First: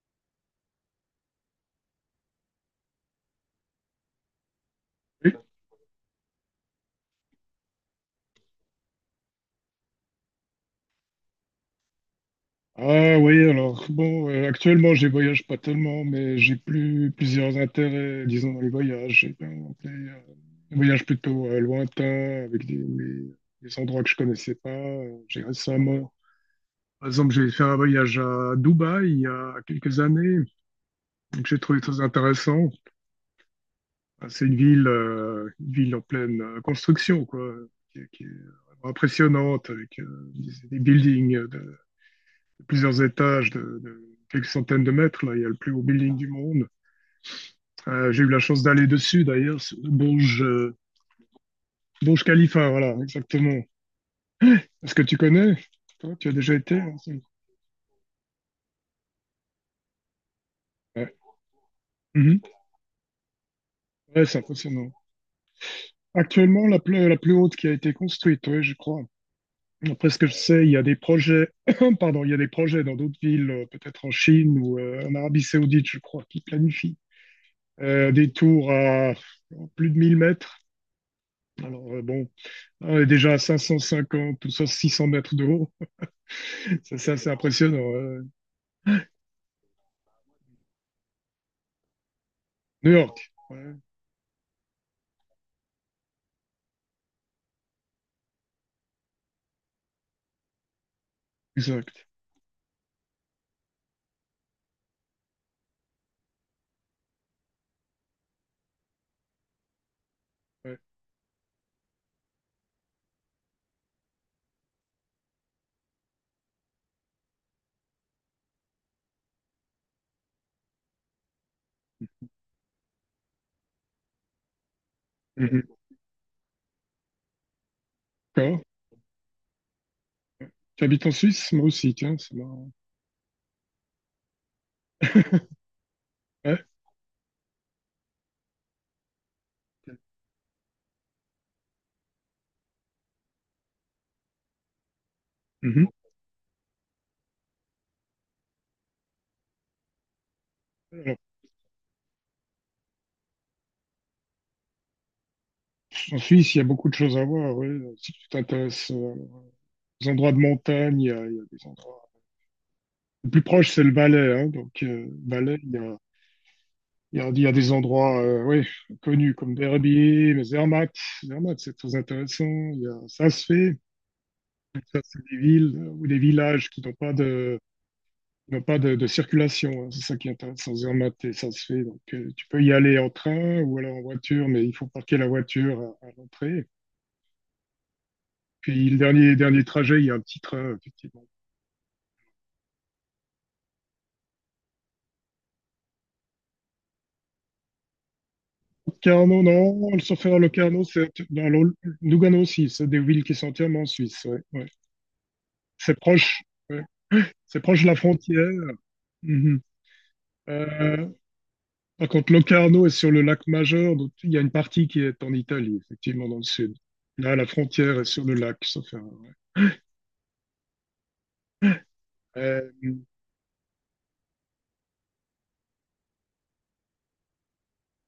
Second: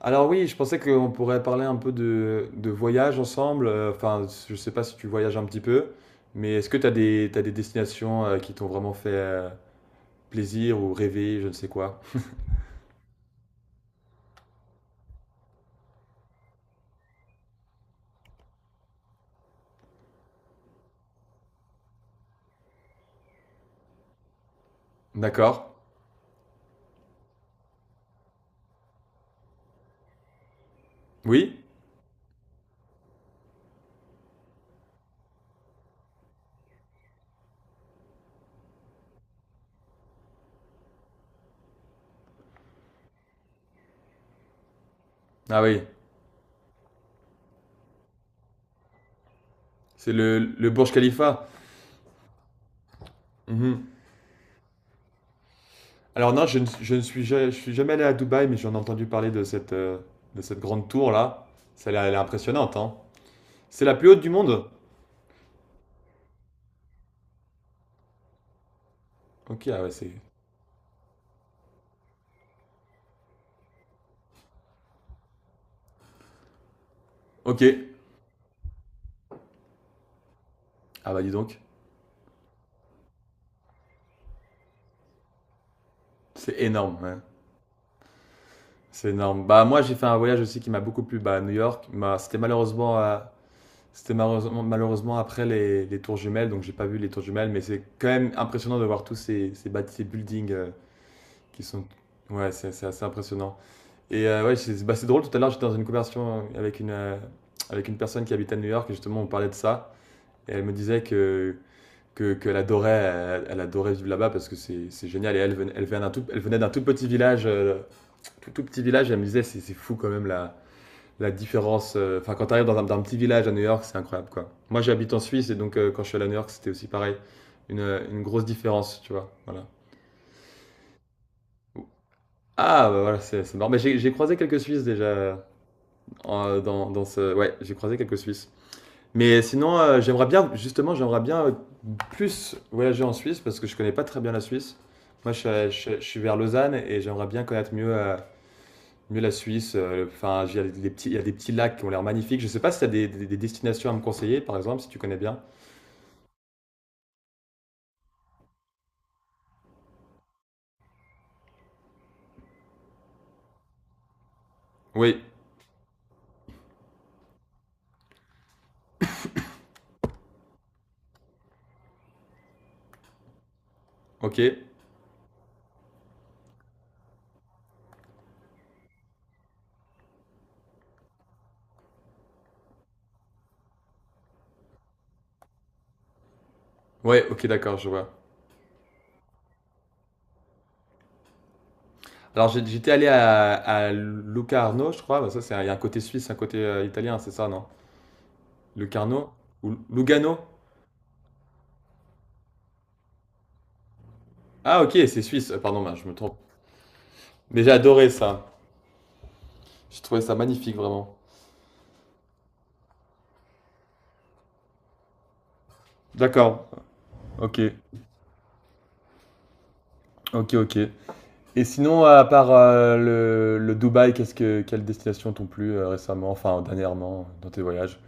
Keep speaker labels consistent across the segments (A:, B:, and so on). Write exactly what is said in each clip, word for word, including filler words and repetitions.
A: Alors oui, je pensais qu'on pourrait parler un peu de, de voyage ensemble. Euh, Enfin, je sais pas si tu
B: Oui.
A: voyages un petit peu, mais est-ce que tu as des, t'as des destinations euh, qui t'ont vraiment fait euh, plaisir ou rêver, je ne sais quoi.
B: Ah oui, alors bon, euh, actuellement je voyage pas tellement, mais j'ai plus plusieurs intérêts, disons, dans les voyages. J'ai bien monté, euh, des voyages plutôt euh, lointains, avec des, des- des endroits que je connaissais pas. Euh, J'ai
A: D'accord.
B: récemment, par exemple, j'ai fait un voyage à Dubaï il y a quelques années, que
A: Oui?
B: j'ai trouvé très intéressant. Ah, c'est une ville, euh, une ville en pleine euh, construction, quoi, qui, est qui est vraiment impressionnante, avec euh, des, des buildings. Plusieurs étages de, de quelques centaines de mètres. Là, il y a le
A: Ah
B: plus
A: oui,
B: haut building du monde. Euh, j'ai eu la chance d'aller dessus, d'ailleurs, sur le
A: c'est
B: Burj,
A: le, le
B: euh,
A: Burj Khalifa.
B: Burj Khalifa, voilà, exactement.
A: Mhm.
B: Est-ce que tu connais? Toi, tu
A: Alors
B: as
A: non,
B: déjà
A: je ne,
B: été?
A: je
B: hein,
A: ne
B: c'est-
A: suis, ja- je suis jamais allé à Dubaï, mais j'en ai entendu parler de cette, euh, de cette grande
B: Ouais,
A: tour-là. Celle elle est
B: mhm.
A: impressionnante, hein. C'est la plus haute
B: Ouais,
A: du
B: c'est
A: monde?
B: impressionnant. Actuellement, la plus, la plus haute qui a été construite, oui, je crois.
A: Ok, ah ouais,
B: Après
A: c'est...
B: ce que je sais, il y a des projets, pardon, il y a des projets dans d'autres villes, euh, peut-être en Chine ou euh, en Arabie Saoudite, je crois, qui planifient
A: Ok.
B: euh, des tours à plus de mille mètres.
A: Ah bah dis donc,
B: Alors, euh, bon, on est déjà à cinq cent cinquante ou six cents mètres de haut.
A: c'est
B: Ça,
A: énorme,
B: c'est
A: hein.
B: assez impressionnant. Ouais.
A: C'est énorme. Bah, moi, j'ai fait un voyage aussi qui m'a beaucoup plu bah, à New York. Bah, c'était
B: New
A: malheureusement, euh,
B: York. Ouais,
A: c'était malheureusement, malheureusement après les, les tours jumelles, donc j'ai pas vu les tours jumelles, mais c'est quand même impressionnant de voir tous ces, ces, bâti- ces buildings euh, qui sont.
B: exact.
A: Ouais, c'est c'est assez impressionnant. Et euh, ouais, c'est bah, c'est drôle, tout à l'heure, j'étais dans une conversation avec une, euh, avec une personne qui habite à New York, et justement, on parlait de ça, et elle me
B: Ouais.
A: disait que. Que, qu'elle adorait, elle, elle adorait vivre là-bas parce que c'est c'est génial. Et elle, venait- elle venait d'un tout, elle venait d'un tout petit village, euh, tout, tout petit village, et elle me disait c'est c'est fou quand même là la différence. euh, Enfin, quand tu arrives dans un, dans un petit village à New York, c'est incroyable, quoi. Moi, j'habite en Suisse et
B: Mhm.
A: donc euh, quand je suis allé à New York, c'était aussi pareil. Une, euh, une grosse
B: D'accord.
A: différence, tu vois. Voilà.
B: Tu habites en Suisse? Moi aussi, tiens, c'est marrant.
A: Ah, bah voilà, c'est c'est marrant. Mais j'ai j'ai croisé quelques Suisses déjà euh, en-
B: Ouais.
A: dans, dans ce. Ouais, j'ai croisé quelques Suisses. Mais sinon, euh, j'aimerais bien, justement, j'aimerais bien euh, plus voyager en Suisse parce que je connais pas très bien la Suisse. Moi, je,
B: Mhm.
A: suis- je- Je suis vers Lausanne et j'aimerais bien connaître mieux euh, Mieux la Suisse, heu, enfin, il y a des petits il
B: Alors,
A: y a des petits lacs qui ont l'air magnifiques. Je sais pas si tu as des des des destinations à me conseiller, par exemple, si tu connais bien?
B: en Suisse, il y a beaucoup de choses à voir. Ouais. Si tu t'intéresses euh, aux endroits de montagne, il y a, il y a des endroits. Le plus proche, c'est le Valais. Hein. Donc, euh,
A: Oui,
B: Valais, il y a, il y a, il y a des endroits euh, ouais, connus comme Verbier, mais Zermatt. Zermatt, c'est très intéressant. Il y a Sasfee.
A: OK.
B: Ça, c'est des villes euh, ou des villages qui n'ont pas de, qui n'ont pas de, de circulation. Hein. C'est ça qui est intéressant. Zermatt, et ça se fait. Donc, euh, tu peux y aller en train ou alors en voiture, mais il faut parquer la voiture à, à l'entrée.
A: Ouais, OK, d'accord, je vois.
B: Puis le dernier, dernier trajet, il y a un petit train, effectivement.
A: Alors j'ai j'étais allé à à Locarno, je crois, bah, ça, c'est un- il y a un côté suisse, un côté, heu, italien, c'est ça, non? Locarno?
B: Locarno,
A: Ou
B: non,
A: Lugano?
B: le à Locarno, c'est dans l'Ol- Lugano aussi. C'est des villes qui sont entièrement en Suisse. Ouais, ouais.
A: Ah OK, c'est suisse, heu, pardon,
B: C'est
A: mince, je me trompe.
B: proche. Ouais. C'est
A: Mais j'ai
B: proche de la
A: adoré ça.
B: frontière. Mhm.
A: J'ai trouvé ça magnifique,
B: Euh,
A: vraiment.
B: par contre, Locarno est sur le lac Majeur, donc il y a une partie qui est en Italie, effectivement, dans le
A: D'accord.
B: sud. Là, la
A: OK.
B: frontière est sur le lac, sauf erreur.
A: OK, OK. Et sinon, à part
B: Euh,
A: euh, le, le Dubaï, qu'est-ce que, quelles destinations t'ont plu euh, récemment, enfin dernièrement, dans tes voyages?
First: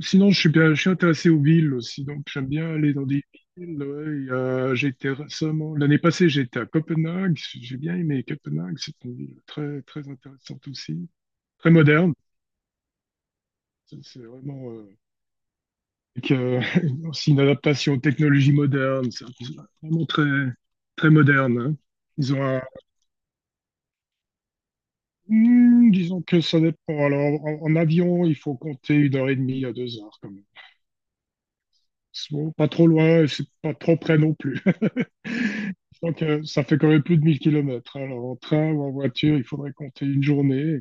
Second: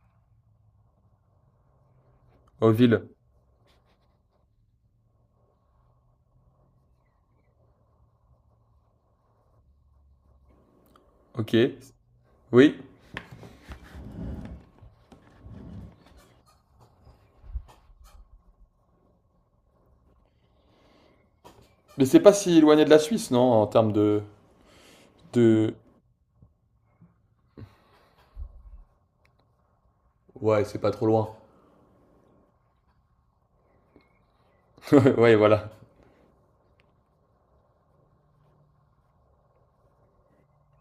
B: sinon, je suis bien, je suis intéressé aux villes aussi, donc j'aime
A: Oh,
B: bien aller dans
A: ville,
B: des villes. Ouais. Il y a- j'étais récemment, l'année passée, j'étais à Copenhague. J'ai bien aimé Copenhague. C'est une ville très, très intéressante aussi,
A: ok,
B: très moderne.
A: oui.
B: C'est c'est vraiment euh, avec, euh, aussi une adaptation aux technologies modernes. C'est vraiment très, très moderne. Hein.
A: Mais c'est pas
B: Ils
A: si
B: ont
A: éloigné de la Suisse, non, en termes de, de...
B: Hmm, disons que ça dépend. Alors, en, en avion, il faut compter une heure et demie à deux heures, quand même.
A: Ouais, c'est pas trop loin.
B: C'est bon, pas trop loin, et c'est pas trop près non plus.
A: Ouais, voilà.
B: Donc, euh, ça fait quand même plus de mille kilomètres. Alors, en train ou en voiture, il faudrait compter une journée.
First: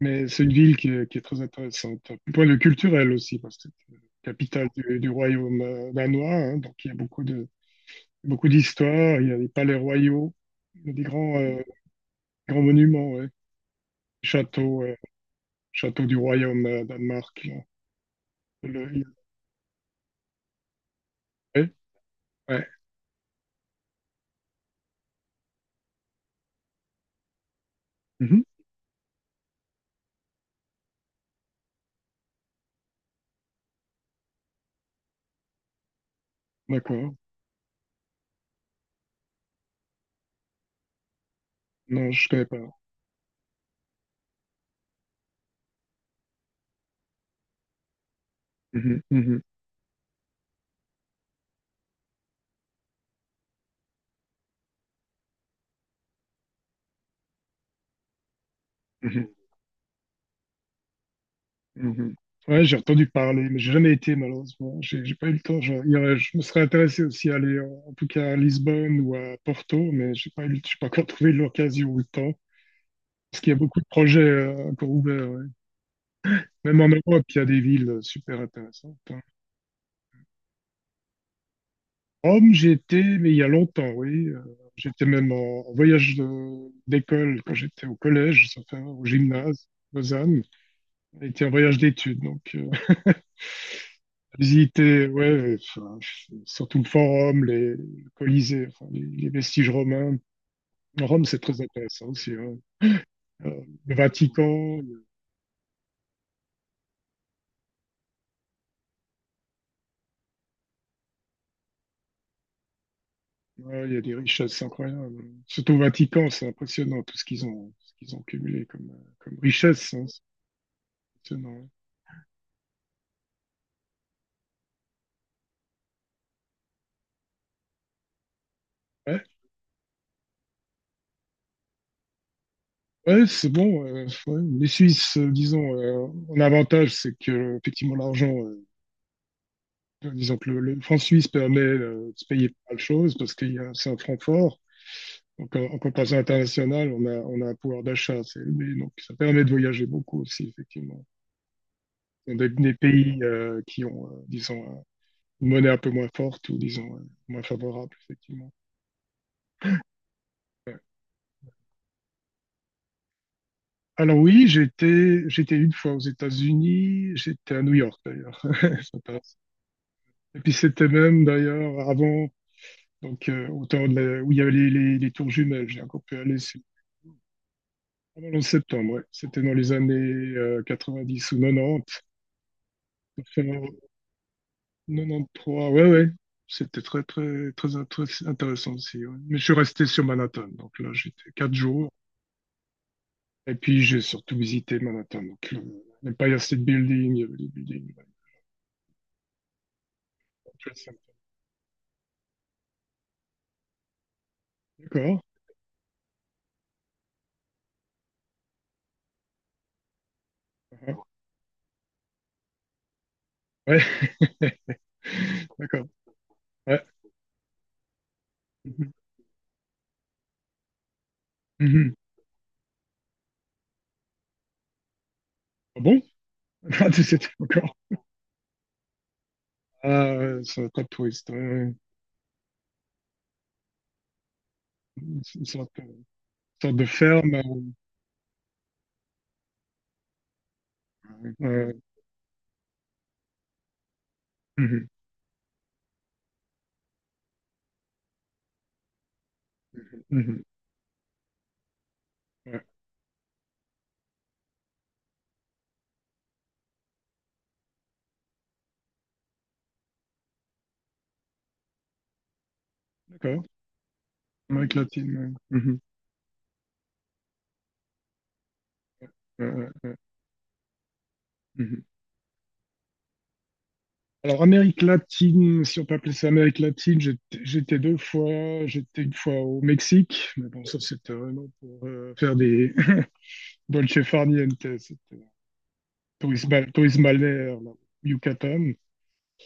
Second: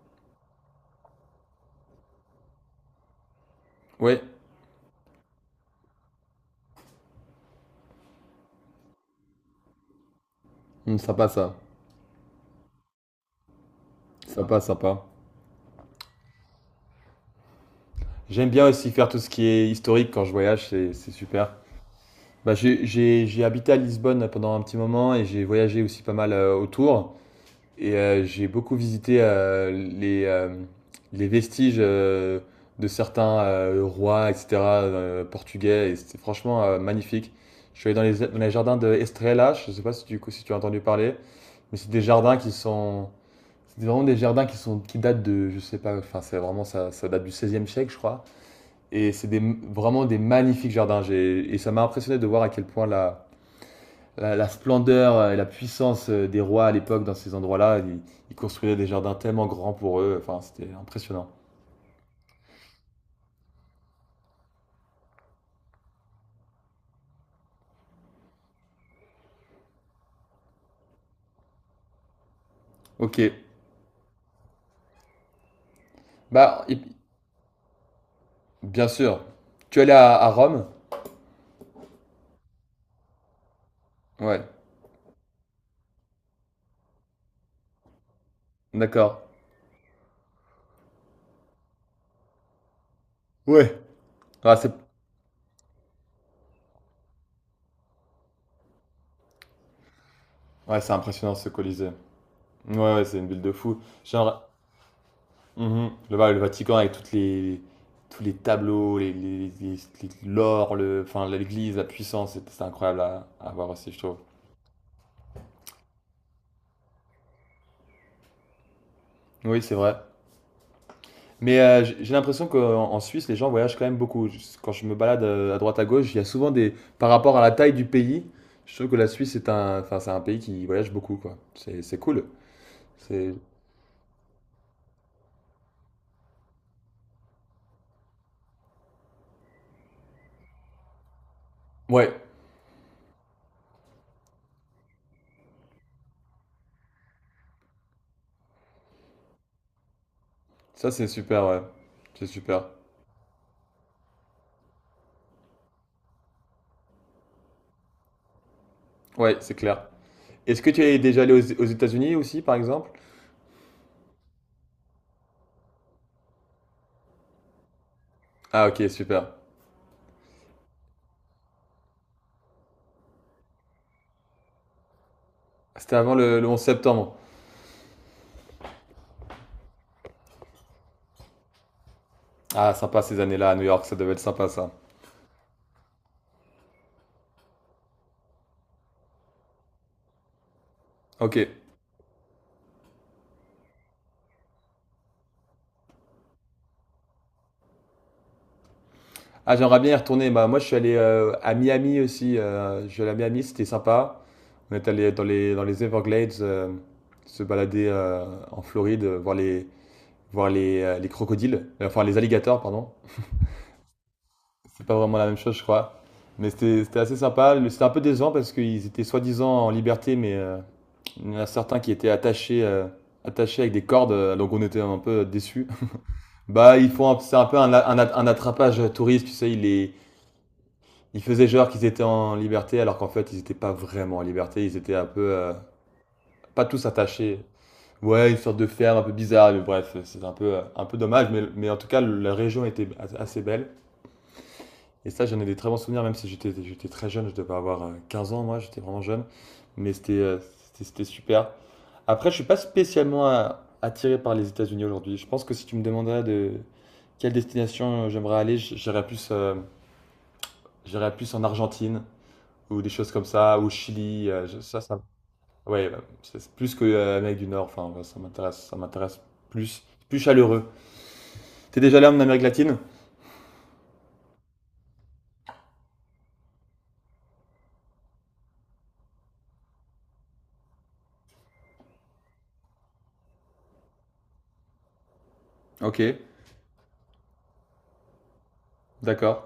B: Mais c'est une ville qui est, qui est très intéressante. Du point de vue culturel aussi, parce que c'est la
A: Ouais,
B: capitale du, du royaume euh, danois. Hein. Donc, il y a beaucoup de, beaucoup d'histoires. Il y a des palais royaux, il y a
A: Hmm,
B: des
A: sympa
B: grands,
A: ça.
B: euh, grands monuments, ouais.
A: Sympa,
B: Châteaux, euh,
A: sympa.
B: châteaux du royaume euh, Danemark. Là.
A: J'aime bien aussi
B: Le-
A: faire tout ce qui est historique quand je voyage, c'est c'est super.
B: Oui,
A: Bah,
B: ouais.
A: j'ai j'ai- j'ai habité à Lisbonne pendant un petit moment et j'ai voyagé aussi pas mal euh, autour. Et euh,
B: Mhm.
A: j'ai beaucoup visité euh, les, euh, les vestiges euh, de certains euh, rois, et cetera, euh, portugais. Et c'était franchement euh,
B: D'accord.
A: magnifique. Je suis allé dans les, dans les jardins de Estrela, je ne sais pas si tu, si tu as entendu parler, mais c'est des
B: Non, je
A: jardins
B: connais
A: qui
B: pas.
A: sont. C'est vraiment des jardins qui, sont, qui datent de, je sais pas, enfin c'est vraiment ça, ça date du seizième siècle je crois.
B: Mhm,
A: Et c'est des,
B: mhm,
A: vraiment des magnifiques jardins. J'ai- Et ça m'a impressionné de voir à quel point la, la, la splendeur euh, et la puissance euh, des rois à l'époque dans ces endroits-là. Ils, ils construisaient des jardins
B: mhm,
A: tellement grands pour eux. Enfin, c'était impressionnant.
B: mhm. Ouais, j'ai entendu parler, mais j'ai jamais été malheureusement. J'ai j'ai pas eu le temps. Je, il y aurait- je me serais intéressé aussi à aller, euh, en tout cas à Lisbonne ou à Porto, mais j'ai pas eu, le- j'ai pas encore trouvé l'occasion ou le temps.
A: Ok.
B: Parce qu'il y a beaucoup de projets euh, encore ouverts. Ouais.
A: Bah, et-
B: Même en Europe, il y a des villes euh, super
A: bien
B: intéressantes.
A: sûr.
B: Hein.
A: Tu es allé à, à Rome?
B: Rome, j'ai été, mais il y a longtemps, oui.
A: Ouais.
B: Euh, j'étais même en, en voyage de- d'école quand j'étais au collège, ça fait, au
A: D'accord.
B: gymnase, Lausanne. Était un voyage d'études, donc euh,
A: Ouais. Ouais, c'est
B: visiter, ouais, enfin, surtout le forum, les, le Colisée, enfin, les, les vestiges romains.
A: ouais, c'est
B: Rome,
A: impressionnant
B: c'est
A: ce
B: très
A: Colisée.
B: intéressant aussi. Hein.
A: Ouais, ouais, c'est une ville de
B: Euh,
A: fou.
B: le
A: Genre,
B: Vatican, il y
A: mhm, le, le Vatican avec toutes les, tous les tableaux, les, les, les- les- l'or, le, enfin, l'église, la puissance, c'est c'est incroyable à, à
B: a
A: voir
B: ouais,
A: aussi,
B: il y
A: je
B: a des
A: trouve.
B: richesses incroyables. Surtout au Vatican, c'est impressionnant tout ce qu'ils ont, ce qu'ils ont cumulé comme, euh, comme
A: Oui, c'est vrai.
B: richesse. Hein, c'est
A: Mais
B: impressionnant.
A: euh, j'ai j'ai l'impression qu'en en Suisse, les gens voyagent quand même beaucoup. Je- Quand je me balade euh, à droite à gauche, il y a souvent des. Par rapport à la taille du pays, je trouve que la
B: Ouais,
A: Suisse est un, enfin, c'est un pays qui voyage beaucoup, quoi. C'est, c'est cool.
B: ouais,
A: C'est.
B: c'est bon. euh, ouais. Les Suisses, euh, disons, euh, un avantage, c'est que euh, effectivement l'argent, euh, disons que le, le franc suisse permet euh,
A: Ouais,
B: de se payer pas mal de choses parce qu'il y a c'est un franc fort. Donc, euh, en comparaison internationale, on a, on a un pouvoir d'achat, c'est- mais donc ça permet de voyager beaucoup aussi,
A: ça
B: effectivement.
A: c'est super, ouais. C'est
B: Dans des,
A: super.
B: des pays euh, qui ont, euh, disons, euh, une monnaie un peu moins forte ou, disons, euh, moins favorable, effectivement.
A: Ouais, c'est clair. Est-ce que tu es déjà allé aux, aux États-Unis aussi, par exemple?
B: Alors oui, j'étais j'étais une fois aux États-Unis, j'étais à New York d'ailleurs,
A: Ah, ok,
B: ça
A: super.
B: passe. Et puis c'était même d'ailleurs avant, donc euh, au temps de la- où il y avait les, les, les tours jumelles, j'ai
A: C'était
B: encore
A: avant
B: pu aller
A: le, le onze
B: sur-
A: septembre.
B: Pendant le septembre, ouais. C'était dans les années euh, dix ou
A: Ah, sympa ces années-là à New
B: quatre-vingt-dix.
A: York, ça devait être sympa ça.
B: quatre-vingt-treize, ouais, ouais. C'était très, très, très, très intéressant aussi. Ouais. Mais je suis resté sur Manhattan. Donc là, j'étais
A: Ok.
B: quatre jours. Et puis, j'ai surtout visité Manhattan. Donc, le- l'Empire State Building, il y avait les buildings. Le
A: Ah, j'aimerais bien y retourner. Bah, moi, je suis
B: Trade
A: allé
B: Center.
A: euh, à Miami aussi. Euh, je suis allé à Miami, c'était sympa. On est allé
B: D'accord.
A: dans les, dans les Everglades, euh, se balader euh, en Floride, euh, voir les, voir les, euh,
B: Ah,
A: les crocodiles, euh, enfin les alligators, pardon.
B: ouais.
A: C'est pas vraiment la même chose, je
B: D'accord.
A: crois. Mais
B: Ouais.
A: c'était c'était assez sympa. Le- C'était un peu décevant parce qu'ils
B: Mhm.
A: étaient soi-disant en liberté, mais euh, il y en a certains qui
B: Mhm.
A: étaient attachés, euh, attachés avec des cordes, euh, donc on était un peu déçus.
B: Ah bon?
A: Bah, ils
B: Ah, tu
A: font,
B: sais,
A: un-
B: t'es
A: c'est un peu un,
B: encore.
A: a- un a- un attrapage touriste, tu sais, ils les,
B: Ah, ouais, ça va pas de
A: Ils
B: touriste. Ouais,
A: faisaient genre
B: ouais.
A: qu'ils étaient en liberté, alors qu'en fait, ils n'étaient pas vraiment en liberté. Ils étaient un peu,
B: C'est Une
A: euh,
B: sorte, euh, une
A: pas
B: sorte de
A: tous
B: ferme.
A: attachés.
B: euh,
A: Ouais, une sorte de ferme un peu bizarre, mais bref, c'est un peu, euh, un peu dommage. Mais, mais en
B: ouais.
A: tout cas, la région était a- assez belle.
B: Mhm.
A: Et ça, j'en ai des très bons souvenirs, même si j'étais, j'étais très jeune. Je devais avoir euh, quinze ans, moi, j'étais vraiment jeune. Mais c'était, euh,
B: Mhm.
A: c'était, c'était super. Après, je suis pas
B: Ouais.
A: spécialement euh, attiré par les États-Unis aujourd'hui. Je pense que si tu me demanderais de quelle destination euh, j'aimerais aller, j- j'irais plus, euh, j'irais plus en Argentine ou des choses comme
B: D'accord.
A: ça, au Chili, euh, je-
B: Amérique
A: ça, ça,
B: latine. Ouais. Mhm.
A: ouais, bah, c'est plus que euh, Amérique du Nord, enfin, ouais, ça m'intéresse, ça m'intéresse
B: Ouais,
A: plus,
B: ouais.
A: plus chaleureux. T'es
B: Mhm.
A: déjà allé en Amérique latine?
B: Alors, Amérique latine, si on peut appeler ça Amérique latine, j'étais j'étais deux fois, j'étais une fois au Mexique, mais bon, ça c'était vraiment pour euh, faire des dolce far niente, c'était
A: Ok,
B: tourisme, bal- tourisme balnéaire, là, au Yucatan.
A: d'accord,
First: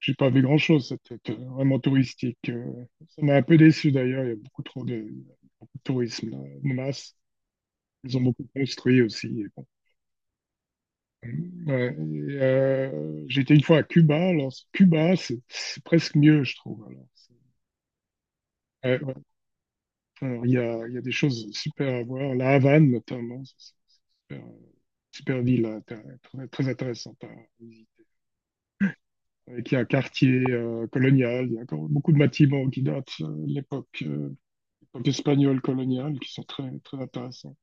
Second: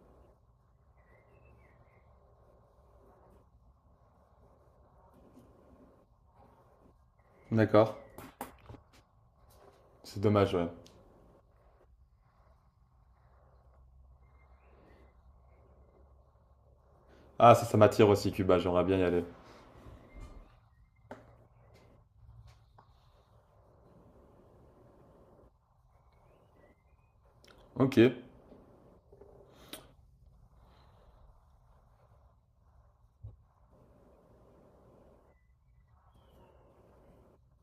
B: J'ai pas vu grand-chose, c'était euh, vraiment touristique. euh. Ça m'a un peu déçu d'ailleurs, il y a beaucoup trop de tourisme là, de masse.
A: d'accord.
B: Ils ont beaucoup construit aussi. Et bon.
A: C'est dommage, ouais.
B: Ouais, et, euh, j'étais une fois à Cuba, alors Cuba, c'est c'est presque mieux, je trouve. Alors.
A: Ah, ça, ça m'attire aussi, Cuba, j'aimerais bien y aller.
B: c'est- Alors, il y a, il y a des choses super à voir. La Havane, notamment, c'est une super, super ville, hein, très, très- très intéressante à
A: Ok.
B: visiter. Avec il a un quartier euh, colonial, il y a encore beaucoup de bâtiments qui datent euh, de l'époque euh, l'époque espagnole coloniale, qui sont très, très intéressants.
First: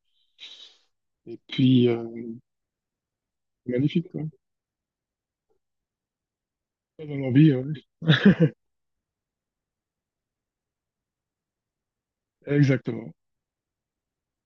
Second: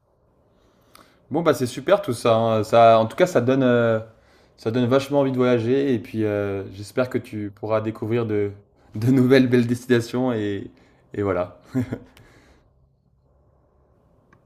B: Et
A: Bon, bah, c'est
B: puis,
A: super
B: euh,
A: tout ça, hein. Ça, en tout cas, ça donne, euh,
B: magnifique, quoi.
A: ça donne vachement envie de voyager, et puis euh,
B: Ça
A: j'espère que
B: donne
A: tu
B: envie, ouais.
A: pourras découvrir de, de nouvelles belles destinations, et, et voilà.
B: Exactement.